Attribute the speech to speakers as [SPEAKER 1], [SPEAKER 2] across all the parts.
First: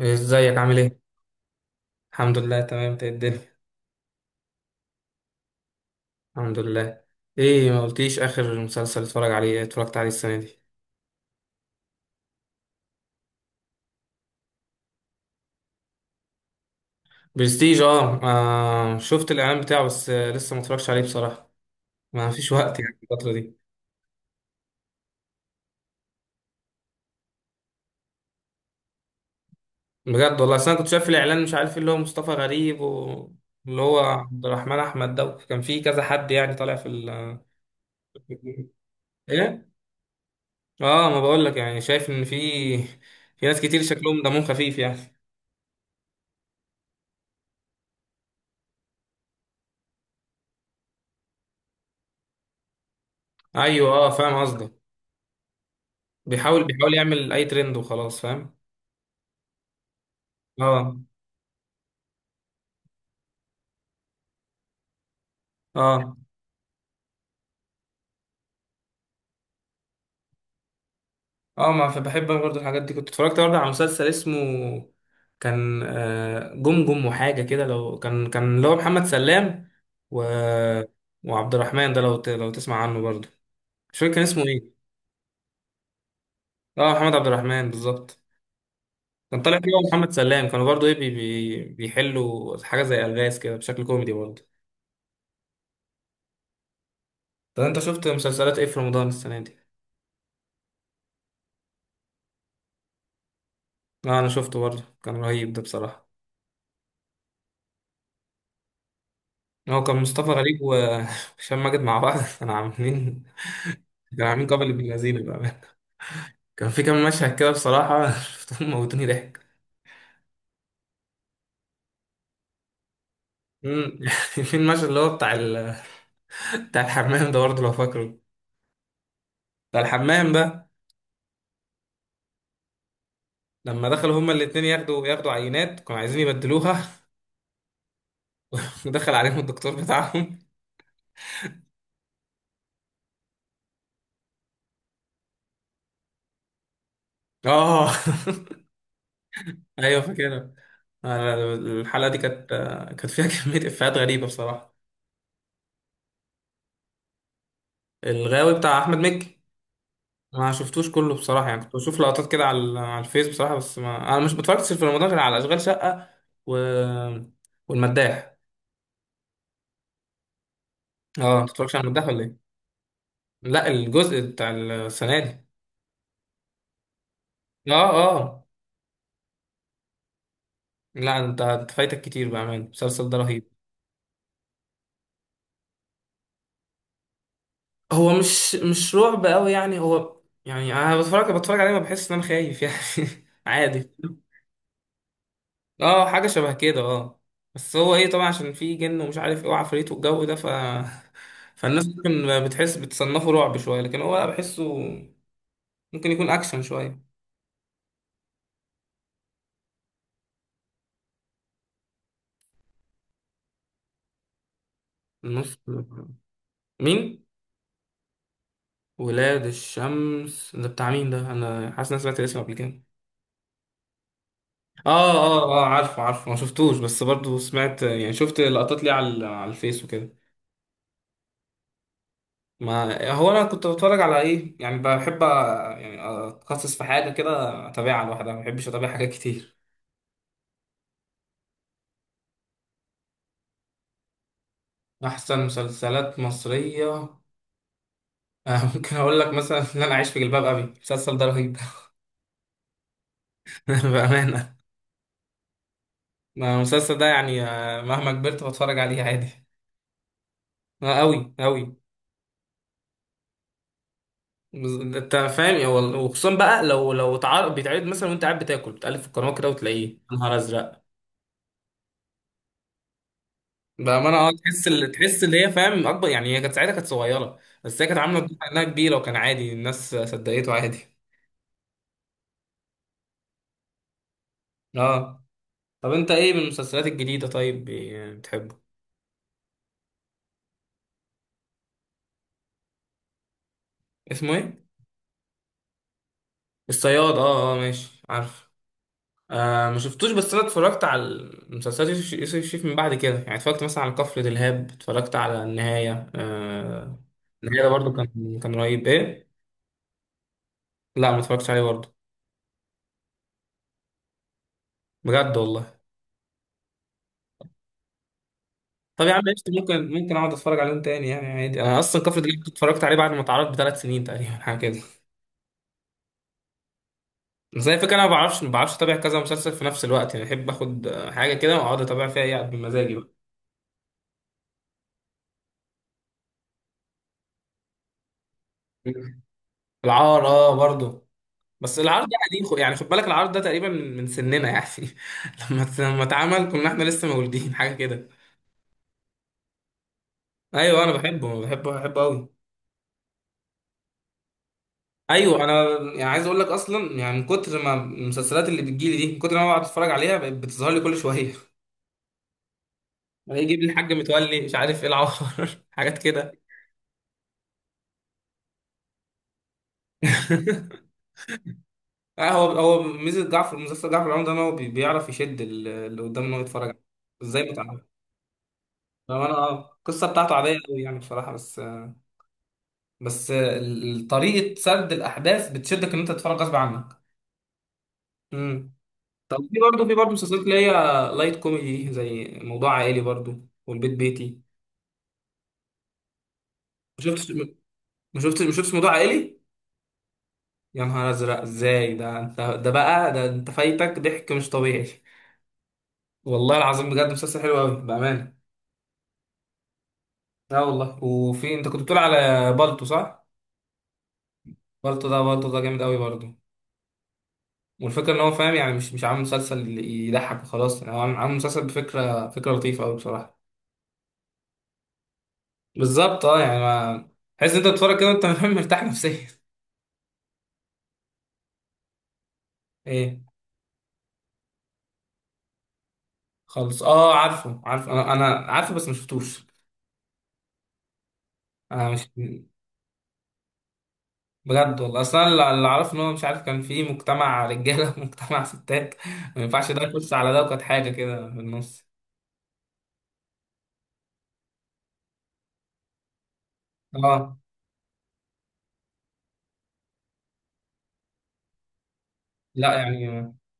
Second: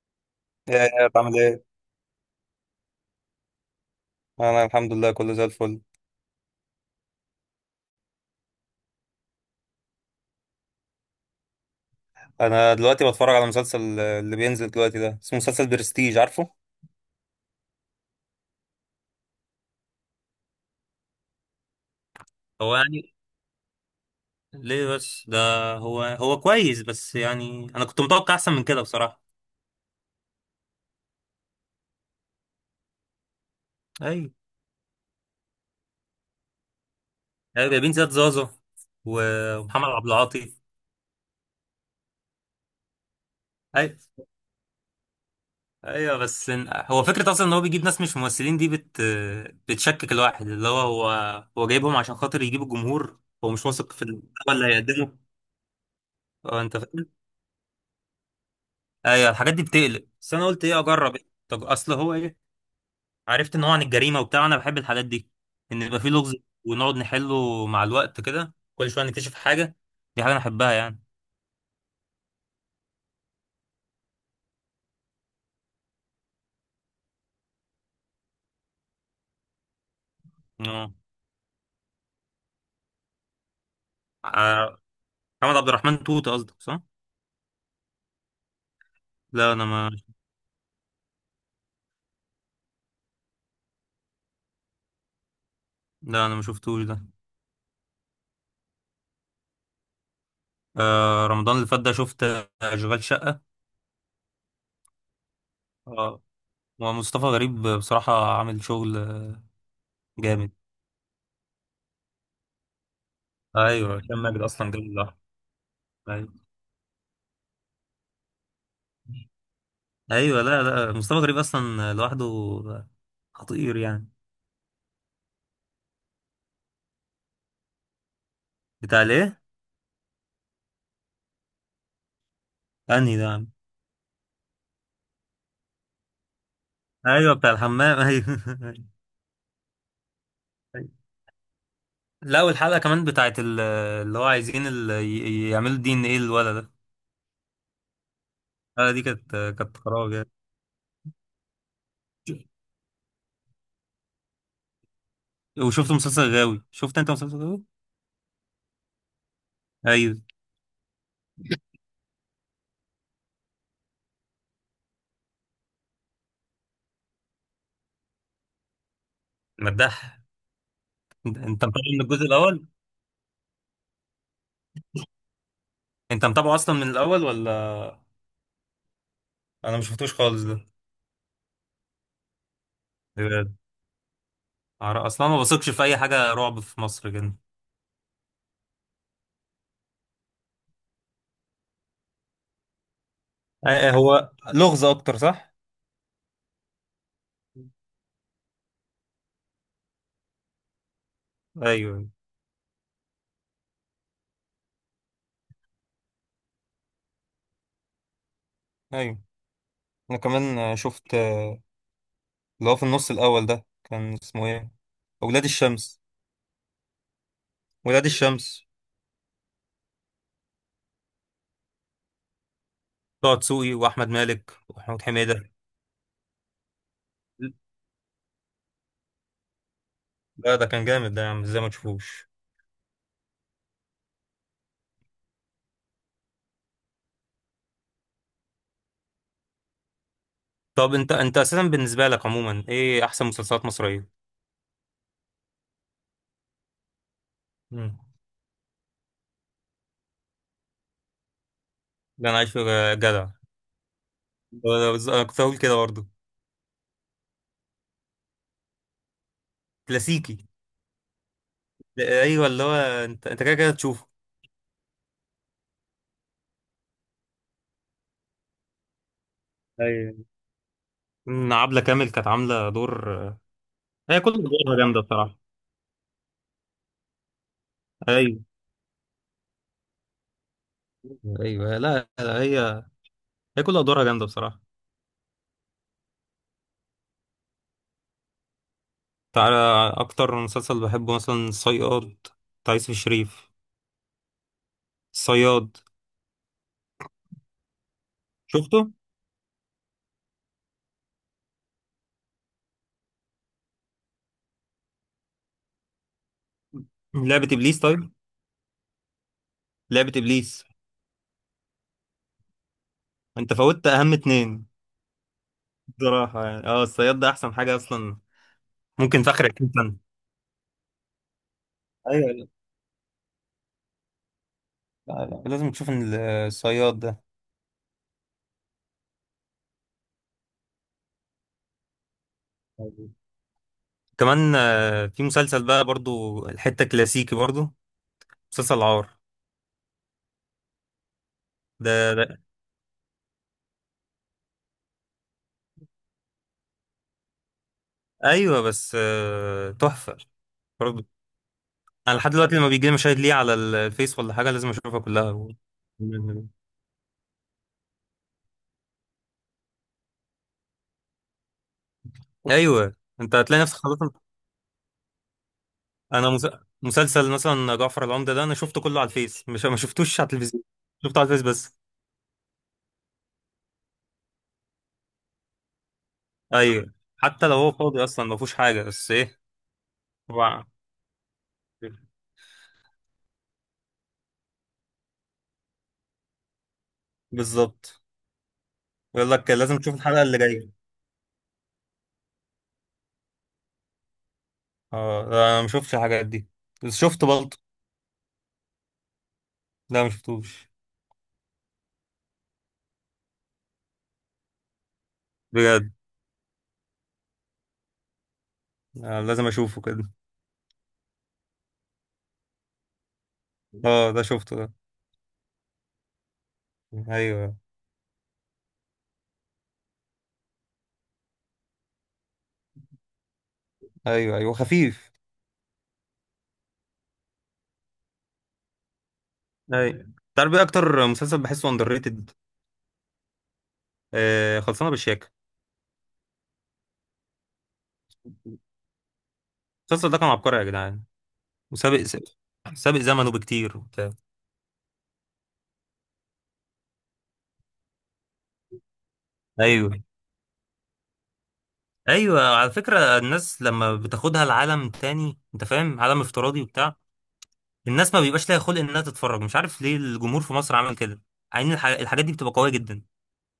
[SPEAKER 1] ازيك عامل
[SPEAKER 2] يا
[SPEAKER 1] ايه؟
[SPEAKER 2] يا بعمل ايه؟
[SPEAKER 1] الحمد لله تمام، انت ايه الدنيا؟
[SPEAKER 2] انا الحمد لله كله زي الفل.
[SPEAKER 1] الحمد لله. ايه ما قلتليش اخر مسلسل اتفرج عليه اتفرجت عليه السنة دي؟
[SPEAKER 2] انا دلوقتي بتفرج على مسلسل اللي بينزل دلوقتي ده، اسمه مسلسل برستيج. عارفه؟
[SPEAKER 1] برستيج اه، آه شفت الاعلان بتاعه، بس لسه ما اتفرجتش عليه بصراحة. ما فيش
[SPEAKER 2] هو
[SPEAKER 1] وقت يعني
[SPEAKER 2] يعني
[SPEAKER 1] الفترة دي.
[SPEAKER 2] ليه بس ده، هو كويس، بس يعني انا كنت متوقع احسن من كده بصراحه.
[SPEAKER 1] بجد والله، اصل انا كنت شايف الاعلان، مش عارف ايه اللي هو مصطفى غريب واللي هو
[SPEAKER 2] اي،
[SPEAKER 1] عبد الرحمن احمد ده، كان في كذا حد يعني طالع في ال...
[SPEAKER 2] ايوه، جايبين زياد زازا
[SPEAKER 1] ايه؟
[SPEAKER 2] ومحمد عبد العاطي.
[SPEAKER 1] اه ما بقول لك يعني شايف ان في ناس كتير
[SPEAKER 2] اي
[SPEAKER 1] شكلهم دمهم خفيف يعني.
[SPEAKER 2] ايوه، بس هو فكره اصلا ان هو بيجيب ناس مش ممثلين، دي بتشكك الواحد، اللي هو جايبهم عشان خاطر يجيب الجمهور، هو مش
[SPEAKER 1] ايوه
[SPEAKER 2] واثق في
[SPEAKER 1] اه فاهم
[SPEAKER 2] المحتوى اللي
[SPEAKER 1] قصدك.
[SPEAKER 2] هيقدمه. هو
[SPEAKER 1] بيحاول
[SPEAKER 2] انت
[SPEAKER 1] بيحاول
[SPEAKER 2] فاهم.
[SPEAKER 1] يعمل اي ترند وخلاص، فاهم.
[SPEAKER 2] ايوه، الحاجات دي بتقلق، بس انا قلت ايه،
[SPEAKER 1] اه
[SPEAKER 2] اجرب إيه؟ طب اصل هو ايه، عرفت ان هو عن الجريمه وبتاع، انا بحب الحاجات دي، ان يبقى فيه
[SPEAKER 1] اه
[SPEAKER 2] لغز ونقعد نحله مع الوقت كده، كل شويه نكتشف حاجه. دي حاجه انا احبها يعني.
[SPEAKER 1] اه. ما فبحب انا برضه الحاجات دي، كنت اتفرجت برضه على مسلسل اسمه كان جمجم وحاجه كده، لو كان اللي هو محمد سلام و...
[SPEAKER 2] اه،
[SPEAKER 1] وعبد الرحمن ده لو لو تسمع عنه برضه. مش فاكر كان اسمه
[SPEAKER 2] آه،
[SPEAKER 1] ايه.
[SPEAKER 2] محمد عبد الرحمن توت قصدك، صح.
[SPEAKER 1] اه محمد عبد الرحمن بالظبط. كان
[SPEAKER 2] لا
[SPEAKER 1] طالع فيه
[SPEAKER 2] انا
[SPEAKER 1] هو
[SPEAKER 2] ما
[SPEAKER 1] محمد سلام، كانوا برضه ايه بيحلوا حاجه زي الغاز كده بشكل كوميدي برضه.
[SPEAKER 2] لا انا ما شفتوش ده.
[SPEAKER 1] طب انت شفت مسلسلات ايه في رمضان السنه دي؟
[SPEAKER 2] آه، رمضان اللي فات ده شفت اشغال شقه.
[SPEAKER 1] اه انا شفته برضه، كان رهيب ده بصراحه.
[SPEAKER 2] اه، ومصطفى غريب بصراحه عامل شغل
[SPEAKER 1] هو كان مصطفى
[SPEAKER 2] جامد.
[SPEAKER 1] غريب وهشام ماجد مع بعض كانوا عاملين.
[SPEAKER 2] ايوه، هشام
[SPEAKER 1] كانوا
[SPEAKER 2] ماجد
[SPEAKER 1] عاملين قبل
[SPEAKER 2] اصلا
[SPEAKER 1] ابن
[SPEAKER 2] جامد لوحده.
[SPEAKER 1] لذينه بقى.
[SPEAKER 2] ايوه،
[SPEAKER 1] كان في كام مشهد كده بصراحة، شفتهم موتوني ضحك.
[SPEAKER 2] ايوه، لا، لا، مصطفى غريب اصلا لوحده خطير
[SPEAKER 1] أمم،
[SPEAKER 2] يعني.
[SPEAKER 1] يعني في المشهد اللي هو بتاع ال... بتاع الحمام ده برضه لو فاكره.
[SPEAKER 2] بتاع الايه؟
[SPEAKER 1] بتاع الحمام ده،
[SPEAKER 2] انهي ده يا عم؟
[SPEAKER 1] لما دخلوا هما الاتنين ياخدوا عينات، كانوا عايزين يبدلوها
[SPEAKER 2] ايوه، بتاع الحمام، ايوه.
[SPEAKER 1] ودخل عليهم الدكتور بتاعهم.
[SPEAKER 2] أيوة. لا، والحلقه كمان بتاعت اللي هو عايزين يعملوا دي ان ايه الولد ده.
[SPEAKER 1] اه
[SPEAKER 2] الحلقه دي كانت كانت
[SPEAKER 1] ايوه
[SPEAKER 2] خراب يعني.
[SPEAKER 1] فاكرها. أنا الحلقة دي كانت، كانت فيها كمية إفيهات غريبة بصراحة.
[SPEAKER 2] وشفت مسلسل غاوي، شفت انت مسلسل غاوي؟
[SPEAKER 1] الغاوي بتاع أحمد مكي؟
[SPEAKER 2] ايوه.
[SPEAKER 1] ما شفتوش كله بصراحة يعني، كنت بشوف لقطات كده على على الفيس بصراحة، بس ما أنا مش متفرجتش في رمضان غير على أشغال شقة و... والمداح.
[SPEAKER 2] مداح. انت
[SPEAKER 1] اه
[SPEAKER 2] أنت
[SPEAKER 1] متفرجش
[SPEAKER 2] متابع
[SPEAKER 1] على
[SPEAKER 2] من
[SPEAKER 1] المداح ولا
[SPEAKER 2] الجزء
[SPEAKER 1] إيه؟
[SPEAKER 2] الاول؟
[SPEAKER 1] لا الجزء بتاع السنة دي.
[SPEAKER 2] انت متابعه اصلا من الاول، ولا؟
[SPEAKER 1] اه اه.
[SPEAKER 2] انا ما شفتوش خالص ده؟
[SPEAKER 1] لا أنت فايتك كتير، بأمانة المسلسل ده رهيب.
[SPEAKER 2] بجد. اصلا ما بثقش في اي حاجه رعب في مصر كده.
[SPEAKER 1] هو مش رعب قوي يعني، هو يعني أنا بتفرج عليه ما بحس إن أنا خايف يعني. عادي.
[SPEAKER 2] آه، هو لغز اكتر، صح؟
[SPEAKER 1] اه حاجة شبه كده اه. بس هو ايه طبعا عشان في جن، ومش عارف ايه وعفاريت والجو ده، ف فالناس
[SPEAKER 2] ايوه،
[SPEAKER 1] ممكن بتحس بتصنفه رعب شوية، لكن هو لا بحسه ممكن يكون اكشن شوية.
[SPEAKER 2] ايوه. انا كمان شفت اللي هو في النص الاول ده كان اسمه ايه؟ ولاد
[SPEAKER 1] النص؟
[SPEAKER 2] الشمس.
[SPEAKER 1] مين؟
[SPEAKER 2] ولاد الشمس،
[SPEAKER 1] ولاد الشمس ده بتاع مين ده؟ انا حاسس إن أنا سمعت الاسم قبل كده.
[SPEAKER 2] طه دسوقي واحمد مالك ومحمود
[SPEAKER 1] اه
[SPEAKER 2] حميده.
[SPEAKER 1] اه اه عارفه عارفه، ما شفتوش بس برضو سمعت يعني، شفت لقطات ليه على الفيس وكده.
[SPEAKER 2] لا، ده كان جامد ده يا عم، ازاي ما تشوفوش؟
[SPEAKER 1] ما هو انا كنت بتفرج على ايه يعني، بحب يعني اتخصص في حاجه كده، اتابعها لوحدها. ما بحبش اتابع حاجات كتير.
[SPEAKER 2] طب انت اساسا بالنسبه لك عموما، ايه احسن مسلسلات مصريه؟
[SPEAKER 1] أحسن مسلسلات مصرية؟
[SPEAKER 2] مم.
[SPEAKER 1] ممكن أقول لك مثلا إن أنا أعيش في جلباب أبي، المسلسل ده رهيب.
[SPEAKER 2] ده انا عايش في. جدع.
[SPEAKER 1] بأمانة.
[SPEAKER 2] انا كنت هقول كده برضه.
[SPEAKER 1] ما المسلسل ده يعني مهما كبرت بتفرج عليه عادي.
[SPEAKER 2] كلاسيكي.
[SPEAKER 1] آه، أوي أوي.
[SPEAKER 2] لا، ايوه، اللي هو انت كده كده تشوفه.
[SPEAKER 1] أنت فاهم يا وخصوصا بقى لو اتعرض بيتعرض مثلا وأنت قاعد بتاكل بتقلب في القناة كده وتلاقيه، يا
[SPEAKER 2] ايوه،
[SPEAKER 1] نهار أزرق.
[SPEAKER 2] إن عبلة كامل كانت عاملة دور.
[SPEAKER 1] بأمانة
[SPEAKER 2] هي كل
[SPEAKER 1] أه تحس
[SPEAKER 2] أدوارها
[SPEAKER 1] اللي،
[SPEAKER 2] جامدة
[SPEAKER 1] تحس
[SPEAKER 2] بصراحة.
[SPEAKER 1] اللي هي فاهم أكبر يعني، هي كانت ساعتها كانت صغيرة بس هي كانت عاملة الدور
[SPEAKER 2] أيوه،
[SPEAKER 1] إنها كبيرة، وكان عادي الناس صدقته عادي.
[SPEAKER 2] أيوه، لا لا، هي كل أدوارها جامدة بصراحة.
[SPEAKER 1] أه. طب أنت إيه من المسلسلات الجديدة طيب بتحبه؟
[SPEAKER 2] تعالى، أكتر مسلسل بحبه مثلا صياد، بتاع يوسف الشريف.
[SPEAKER 1] اسمه إيه؟
[SPEAKER 2] صياد.
[SPEAKER 1] الصياد اه اه ماشي عارف.
[SPEAKER 2] شفته.
[SPEAKER 1] آه ما شفتوش، بس انا اتفرجت على المسلسلات يوسف الشريف من بعد كده يعني، اتفرجت مثلا على كفر دلهاب، اتفرجت على النهاية آه.
[SPEAKER 2] لعبة
[SPEAKER 1] النهاية ده
[SPEAKER 2] ابليس،
[SPEAKER 1] برضه
[SPEAKER 2] طيب.
[SPEAKER 1] كان رهيب ايه.
[SPEAKER 2] لعبة ابليس.
[SPEAKER 1] لا ما اتفرجتش عليه برضه.
[SPEAKER 2] انت فوتت اهم اتنين.
[SPEAKER 1] بجد والله.
[SPEAKER 2] بصراحة يعني اه، الصياد ده احسن حاجة اصلا.
[SPEAKER 1] طب يا عم
[SPEAKER 2] ممكن في اخر
[SPEAKER 1] قشطة،
[SPEAKER 2] 20
[SPEAKER 1] ممكن
[SPEAKER 2] سنة.
[SPEAKER 1] اقعد اتفرج عليهم تاني يعني عادي، انا اصلا كفر
[SPEAKER 2] ايوه،
[SPEAKER 1] دلهاب
[SPEAKER 2] لا،
[SPEAKER 1] كنت اتفرجت عليه بعد ما اتعرض بثلاث سنين تقريبا حاجه كده.
[SPEAKER 2] لا لا، لازم تشوف الصياد ده.
[SPEAKER 1] بس هي الفكره انا ما بعرفش اتابع كذا مسلسل في نفس الوقت يعني، بحب اخد حاجه كده واقعد اتابع فيها يعني، بمزاجي بقى.
[SPEAKER 2] كمان في مسلسل بقى، برضو الحتة كلاسيكي برضو، مسلسل العار.
[SPEAKER 1] مم. العار اه برضه. بس العرض
[SPEAKER 2] ده,
[SPEAKER 1] ده
[SPEAKER 2] ده
[SPEAKER 1] قديم يعني خد بالك العرض ده تقريبا من سننا يعني، لما لما اتعمل كنا احنا لسه مولودين حاجه كده.
[SPEAKER 2] ايوه، بس تحفة.
[SPEAKER 1] ايوه انا
[SPEAKER 2] برضو،
[SPEAKER 1] بحبه بحبه
[SPEAKER 2] انا
[SPEAKER 1] قوي.
[SPEAKER 2] لحد دلوقتي لما بيجي لي مشاهد ليه على الفيس ولا حاجة لازم اشوفها
[SPEAKER 1] ايوه
[SPEAKER 2] كلها.
[SPEAKER 1] انا يعني عايز اقول لك اصلا يعني، من كتر ما المسلسلات اللي بتجيلي دي، من كتر ما أنا بقعد اتفرج عليها، بقت بتظهر لي كل شويه.
[SPEAKER 2] ايوه، انت
[SPEAKER 1] الاقي يجيب
[SPEAKER 2] هتلاقي
[SPEAKER 1] لي
[SPEAKER 2] نفسك
[SPEAKER 1] الحاج
[SPEAKER 2] خلاص.
[SPEAKER 1] متولي، مش عارف ايه العوار، حاجات
[SPEAKER 2] انا
[SPEAKER 1] كده.
[SPEAKER 2] مس... مسلسل مثلا جعفر العمدة ده، انا شفته كله على الفيس، مش ما شفتوش على التلفزيون، شفته على الفيس بس.
[SPEAKER 1] آه، هو ميزه جعفر، مسلسل جعفر العمدة، ان هو بيعرف يشد اللي قدامه ان هو يتفرج عليه.
[SPEAKER 2] ايوه،
[SPEAKER 1] ازاي
[SPEAKER 2] حتى لو هو
[SPEAKER 1] متعود.
[SPEAKER 2] فاضي اصلا ما فيهوش حاجة، بس
[SPEAKER 1] لو انا
[SPEAKER 2] ايه
[SPEAKER 1] القصه بتاعته عاديه
[SPEAKER 2] هو
[SPEAKER 1] قوي يعني بصراحه، بس طريقة سرد الأحداث بتشدك إن أنت تتفرج غصب عنك.
[SPEAKER 2] بالظبط،
[SPEAKER 1] امم.
[SPEAKER 2] يقول
[SPEAKER 1] طب
[SPEAKER 2] لك
[SPEAKER 1] في
[SPEAKER 2] لازم
[SPEAKER 1] برضه،
[SPEAKER 2] تشوف
[SPEAKER 1] في برضه
[SPEAKER 2] الحلقة اللي
[SPEAKER 1] مسلسلات اللي
[SPEAKER 2] جاية.
[SPEAKER 1] هي لايت كوميدي، زي موضوع عائلي برضه والبيت بيتي.
[SPEAKER 2] اه، لا، انا ما شفتش الحاجات دي، بس
[SPEAKER 1] ما
[SPEAKER 2] شفت
[SPEAKER 1] شفتش
[SPEAKER 2] بالطو.
[SPEAKER 1] ما شفتش ما شفتش موضوع عائلي.
[SPEAKER 2] لا، ما شفتوش.
[SPEAKER 1] يا نهار أزرق إزاي ده، أنت ده بقى ده أنت فايتك ضحك مش طبيعي.
[SPEAKER 2] بجد.
[SPEAKER 1] والله العظيم بجد مسلسل حلو أوي بأمانة.
[SPEAKER 2] آه، لازم اشوفه كده.
[SPEAKER 1] لا والله. وفي أنت كنت بتقول على بالتو صح؟
[SPEAKER 2] اه، ده شفته ده.
[SPEAKER 1] بالتو ده جامد أوي برضه.
[SPEAKER 2] ايوه،
[SPEAKER 1] والفكرة إن هو فاهم يعني، مش عامل مسلسل يضحك وخلاص يعني، هو عامل مسلسل بفكرة، فكرة لطيفة أوي بصراحة.
[SPEAKER 2] ايوه، ايوه، خفيف.
[SPEAKER 1] بالظبط اه يعني، ما تحس إن انت بتتفرج كده وانت مرتاح نفسيا.
[SPEAKER 2] ايوه، تعرف ايه اكتر مسلسل بحسه اندر ريتد؟
[SPEAKER 1] ايه؟
[SPEAKER 2] آه، خلصانه بالشياكه.
[SPEAKER 1] خالص اه عارفه، عارف انا عارفه بس ما شفتوش.
[SPEAKER 2] المسلسل ده كان عبقري يا جدعان،
[SPEAKER 1] انا
[SPEAKER 2] وسابق.
[SPEAKER 1] مش.
[SPEAKER 2] سابق زمنه بكتير، وبتاع.
[SPEAKER 1] بجد والله اصلا اللي اعرفه ان هو مش عارف، كان في مجتمع رجاله ومجتمع ستات، ما ينفعش ده
[SPEAKER 2] ايوه،
[SPEAKER 1] يخش على ده، وكانت حاجه كده في النص.
[SPEAKER 2] ايوه، على فكره الناس لما بتاخدها لعالم تاني، انت فاهم، عالم افتراضي وبتاع،
[SPEAKER 1] اه
[SPEAKER 2] الناس ما بيبقاش ليها خلق انها تتفرج. مش عارف ليه الجمهور في مصر عمل كده. عين الحاجات دي بتبقى قويه
[SPEAKER 1] لا
[SPEAKER 2] جدا.
[SPEAKER 1] يعني،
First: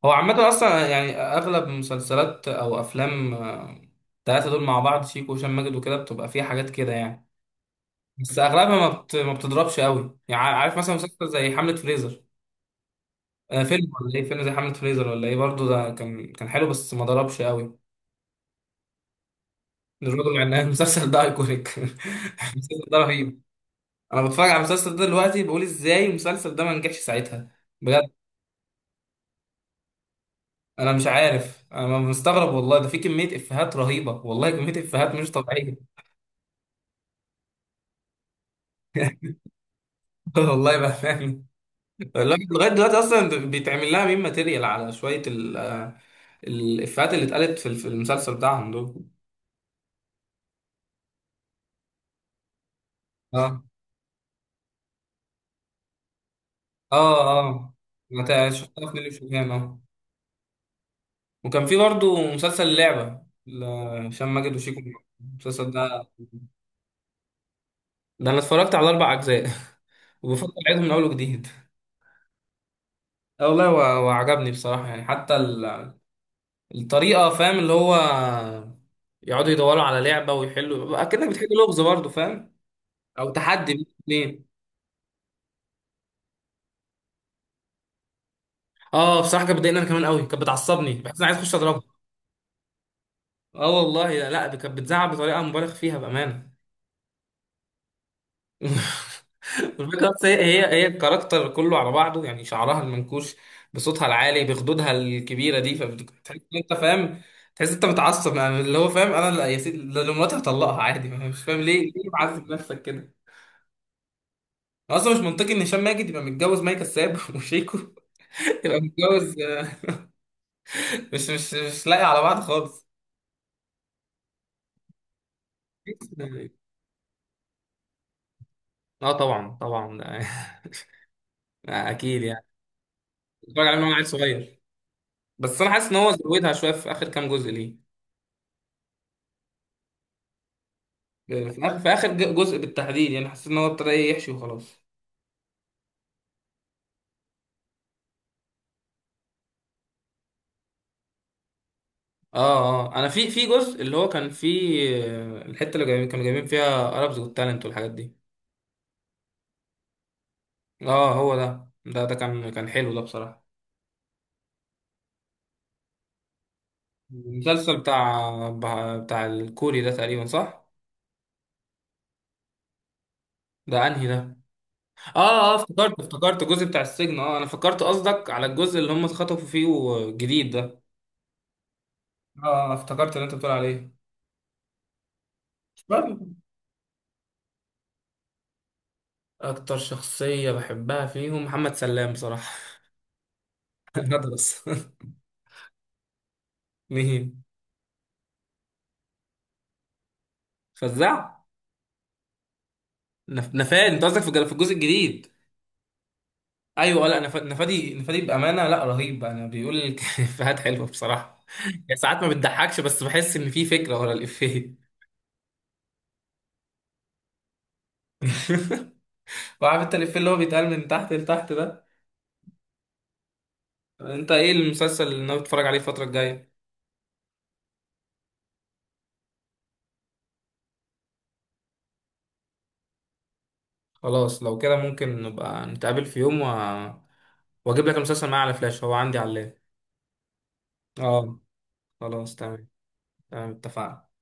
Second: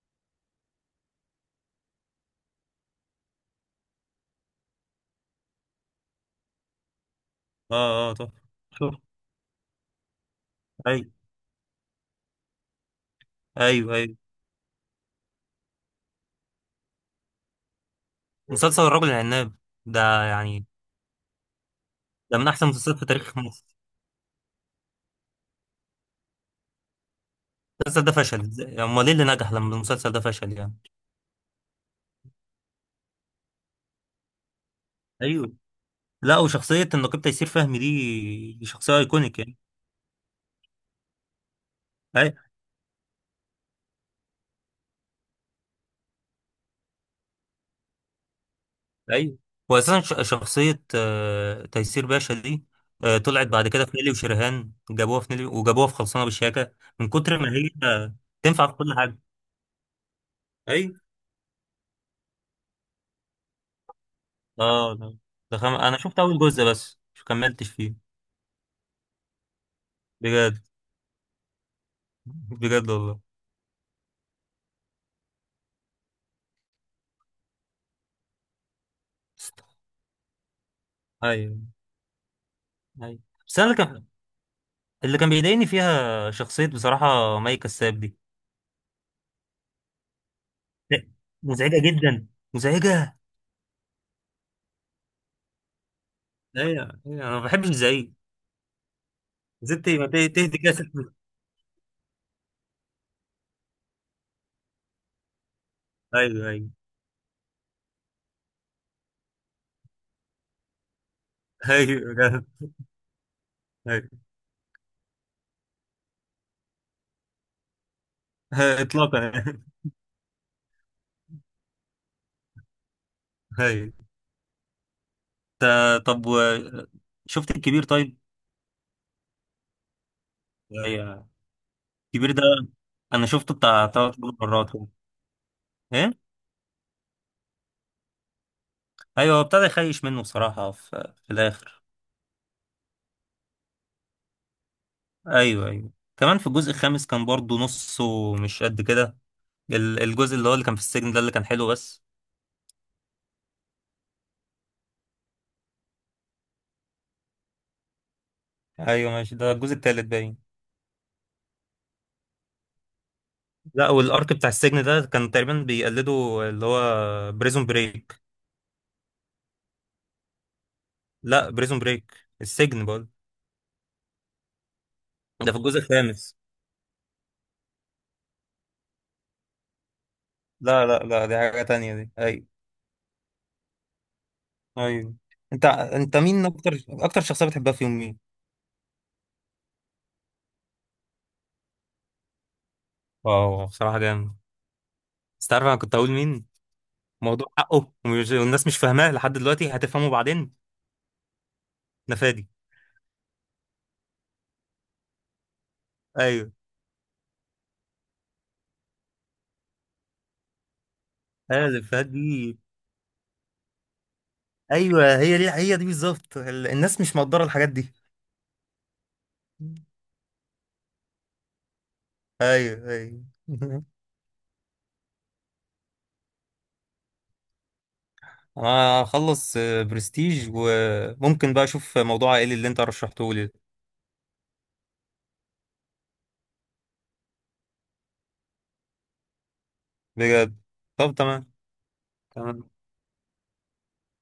[SPEAKER 1] هو عامه اصلا يعني اغلب مسلسلات او افلام التلاته دول مع بعض، شيكو وهشام ماجد وكده، بتبقى فيها حاجات كده يعني.
[SPEAKER 2] اه، اه، طبعا.
[SPEAKER 1] بس اغلبها
[SPEAKER 2] شوف،
[SPEAKER 1] ما بتضربش قوي يعني، عارف مثلا
[SPEAKER 2] ايوه،
[SPEAKER 1] مسلسل زي حملة فريزر. فيلم
[SPEAKER 2] ايوه،
[SPEAKER 1] ولا
[SPEAKER 2] ايوه،
[SPEAKER 1] ايه، فيلم زي حملة فريزر ولا ايه برضه ده كان حلو بس ما ضربش قوي.
[SPEAKER 2] مسلسل الرجل العناب ده
[SPEAKER 1] الراجل مع ان
[SPEAKER 2] يعني،
[SPEAKER 1] المسلسل ده ايكونيك.
[SPEAKER 2] ده من احسن
[SPEAKER 1] المسلسل ده
[SPEAKER 2] المسلسلات في تاريخ
[SPEAKER 1] رهيب.
[SPEAKER 2] مصر.
[SPEAKER 1] انا بتفرج على المسلسل ده دلوقتي، بقول ازاي المسلسل ده ما نجحش ساعتها،
[SPEAKER 2] المسلسل
[SPEAKER 1] بجد.
[SPEAKER 2] ده فشل امال ايه اللي نجح لما المسلسل ده فشل يعني؟
[SPEAKER 1] انا مش عارف، انا مستغرب والله، ده في كمية افيهات رهيبة والله، كمية افيهات مش
[SPEAKER 2] ايوه،
[SPEAKER 1] طبيعية.
[SPEAKER 2] لا، وشخصيه النقيب تيسير فهمي دي شخصيه ايكونيك يعني.
[SPEAKER 1] والله بأمانة. الواحد لغاية دلوقتي أصلا بيتعمل لها ميم ماتيريال، على شوية الإفيهات اللي اتقالت في المسلسل بتاعهم دول.
[SPEAKER 2] ايوه، واساسا شخصيه تيسير باشا دي، طلعت
[SPEAKER 1] اه
[SPEAKER 2] بعد كده في نيلي وشريهان، جابوها في نيلي وجابوها في خلصانه بالشياكه. من كتر
[SPEAKER 1] اه
[SPEAKER 2] ما هي
[SPEAKER 1] اه. ما تع-
[SPEAKER 2] تنفع في
[SPEAKER 1] شفتها في
[SPEAKER 2] كل
[SPEAKER 1] نيلي
[SPEAKER 2] حاجه.
[SPEAKER 1] وشوفان اه.
[SPEAKER 2] ايوه.
[SPEAKER 1] وكان في برضه مسلسل لعبة هشام ماجد وشيكو،
[SPEAKER 2] اه،
[SPEAKER 1] المسلسل
[SPEAKER 2] انا
[SPEAKER 1] ده.
[SPEAKER 2] شفت اول جزء بس مش كملتش فيه.
[SPEAKER 1] ده أنا اتفرجت على أربع أجزاء، وبفكر
[SPEAKER 2] بجد.
[SPEAKER 1] أعيده من أول وجديد.
[SPEAKER 2] بجد والله.
[SPEAKER 1] آه والله، وعجبني بصراحة يعني، حتى الطريقة، فاهم اللي هو، يقعدوا يدوروا على لعبة ويحلوا أكنك بتحل
[SPEAKER 2] ايوه،
[SPEAKER 1] لغز برضه فاهم.
[SPEAKER 2] ايوه،
[SPEAKER 1] أو
[SPEAKER 2] بس انا
[SPEAKER 1] تحدي
[SPEAKER 2] اللي
[SPEAKER 1] بين
[SPEAKER 2] كان
[SPEAKER 1] اتنين.
[SPEAKER 2] اللي كان بيضايقني فيها شخصيه بصراحه مي كساب دي.
[SPEAKER 1] اه بصراحة كانت بتضايقني أنا كمان قوي، كانت بتعصبني،
[SPEAKER 2] لا،
[SPEAKER 1] بحس إن أنا عايز أخش
[SPEAKER 2] مزعجه
[SPEAKER 1] أضربها.
[SPEAKER 2] جدا. مزعجه.
[SPEAKER 1] اه والله. لا لا، دي كانت بتزعق بطريقة مبالغ فيها بأمانة.
[SPEAKER 2] ايوه، ايوه، انا ما بحبش زعيق. زدت ما
[SPEAKER 1] الفكرة بس هي،
[SPEAKER 2] تهدي
[SPEAKER 1] هي
[SPEAKER 2] كده.
[SPEAKER 1] هي الكاركتر كله على بعضه يعني، شعرها المنكوش بصوتها العالي بخدودها الكبيرة دي، فبتحس
[SPEAKER 2] ايوه،
[SPEAKER 1] ان
[SPEAKER 2] ايوه.
[SPEAKER 1] انت فاهم، تحس انت متعصب يعني، اللي هو فاهم، انا لا يا سيدي، ده لو مراتي هطلقها عادي، ما مش فاهم ليه
[SPEAKER 2] ايوه.
[SPEAKER 1] معذب نفسك كده.
[SPEAKER 2] هاي.
[SPEAKER 1] اصلا مش منطقي ان هشام ماجد يبقى متجوز مي كساب، وشيكو يبقى
[SPEAKER 2] هاي، اطلاقا.
[SPEAKER 1] متجوز مش مش لاقي على بعض خالص.
[SPEAKER 2] هاي. طب شفت الكبير، طيب؟
[SPEAKER 1] اه طبعا.
[SPEAKER 2] هي-
[SPEAKER 1] اكيد
[SPEAKER 2] الكبير ده،
[SPEAKER 1] يعني.
[SPEAKER 2] انا شفته
[SPEAKER 1] اتفرج عليه من
[SPEAKER 2] بتاع
[SPEAKER 1] وانا عيل
[SPEAKER 2] ثلاث
[SPEAKER 1] صغير.
[SPEAKER 2] مرات كده.
[SPEAKER 1] بس انا حاسس ان هو
[SPEAKER 2] ايه،
[SPEAKER 1] زودها شويه في اخر كام جزء ليه.
[SPEAKER 2] ايوه، هو ابتدى يخيش منه بصراحه في
[SPEAKER 1] في آخر،
[SPEAKER 2] الاخر.
[SPEAKER 1] في آخر جزء بالتحديد يعني، حسيت إن هو ابتدى إيه يحشي وخلاص.
[SPEAKER 2] ايوه، ايوه، كمان في الجزء الخامس كان برضو نصه مش قد كده. الجزء اللي هو اللي كان في السجن ده، اللي كان حلو بس.
[SPEAKER 1] آه آه. أنا في جزء اللي هو كان فيه الحتة اللي جايبين، كانوا جايبين فيها أرابز والتالنت والحاجات دي.
[SPEAKER 2] ايوه ماشي، ده الجزء التالت باين.
[SPEAKER 1] آه هو ده، ده كان حلو ده بصراحة.
[SPEAKER 2] لا، والارك بتاع السجن ده كان تقريبا بيقلدوا اللي هو بريزون
[SPEAKER 1] المسلسل
[SPEAKER 2] بريك.
[SPEAKER 1] بتاع، بتاع الكوري ده تقريبا صح؟
[SPEAKER 2] لا، بريزون بريك، السجن بقول.
[SPEAKER 1] ده أنهي ده؟ آه آه
[SPEAKER 2] ده في الجزء
[SPEAKER 1] افتكرت،
[SPEAKER 2] الخامس.
[SPEAKER 1] افتكرت الجزء بتاع السجن، آه أنا فكرت قصدك على الجزء اللي هم اتخطفوا فيه الجديد ده.
[SPEAKER 2] لا، لا، لا، دي حاجة تانية دي. أيوة.
[SPEAKER 1] آه افتكرت اللي أنت بتقول عليه.
[SPEAKER 2] أيوة، أنت
[SPEAKER 1] برضه،
[SPEAKER 2] مين، أكتر شخصية بتحبها فيهم مين؟
[SPEAKER 1] أكتر شخصية بحبها فيهم محمد سلام بصراحة.
[SPEAKER 2] واو، بصراحة جامد.
[SPEAKER 1] هدرس.
[SPEAKER 2] بس تعرف أنا كنت أقول مين؟
[SPEAKER 1] مين؟
[SPEAKER 2] موضوع حقه، والناس مش فاهماه لحد دلوقتي، هتفهمه بعدين.
[SPEAKER 1] فزاع.
[SPEAKER 2] نفادي.
[SPEAKER 1] نفاد، انت قصدك في في الجزء الجديد؟
[SPEAKER 2] أيوة.
[SPEAKER 1] ايوه لا، نفادي. نفادي بامانه لا رهيب، انا بيقول الافيهات حلوه بصراحه
[SPEAKER 2] أيوة،
[SPEAKER 1] يعني، ساعات ما
[SPEAKER 2] نفادي.
[SPEAKER 1] بتضحكش بس بحس ان في فكره ورا الافيه.
[SPEAKER 2] أيوة، هي دي هي دي بالظبط. الناس مش مقدرة الحاجات دي.
[SPEAKER 1] وعارف انت الافيه اللي هو بيتقال من تحت لتحت ده.
[SPEAKER 2] أيوة، أيوة.
[SPEAKER 1] انت ايه المسلسل اللي انا بتفرج عليه الفتره الجايه؟
[SPEAKER 2] أنا هخلص برستيج، وممكن بقى أشوف موضوع عائلي اللي أنت رشحته لي.
[SPEAKER 1] خلاص لو كده ممكن نبقى نتقابل في يوم و... واجيب لك المسلسل معايا على فلاش، هو عندي على اللاب.
[SPEAKER 2] بجد. طب
[SPEAKER 1] اه
[SPEAKER 2] تمام.
[SPEAKER 1] خلاص تمام.
[SPEAKER 2] تمام.
[SPEAKER 1] تمام اتفقنا.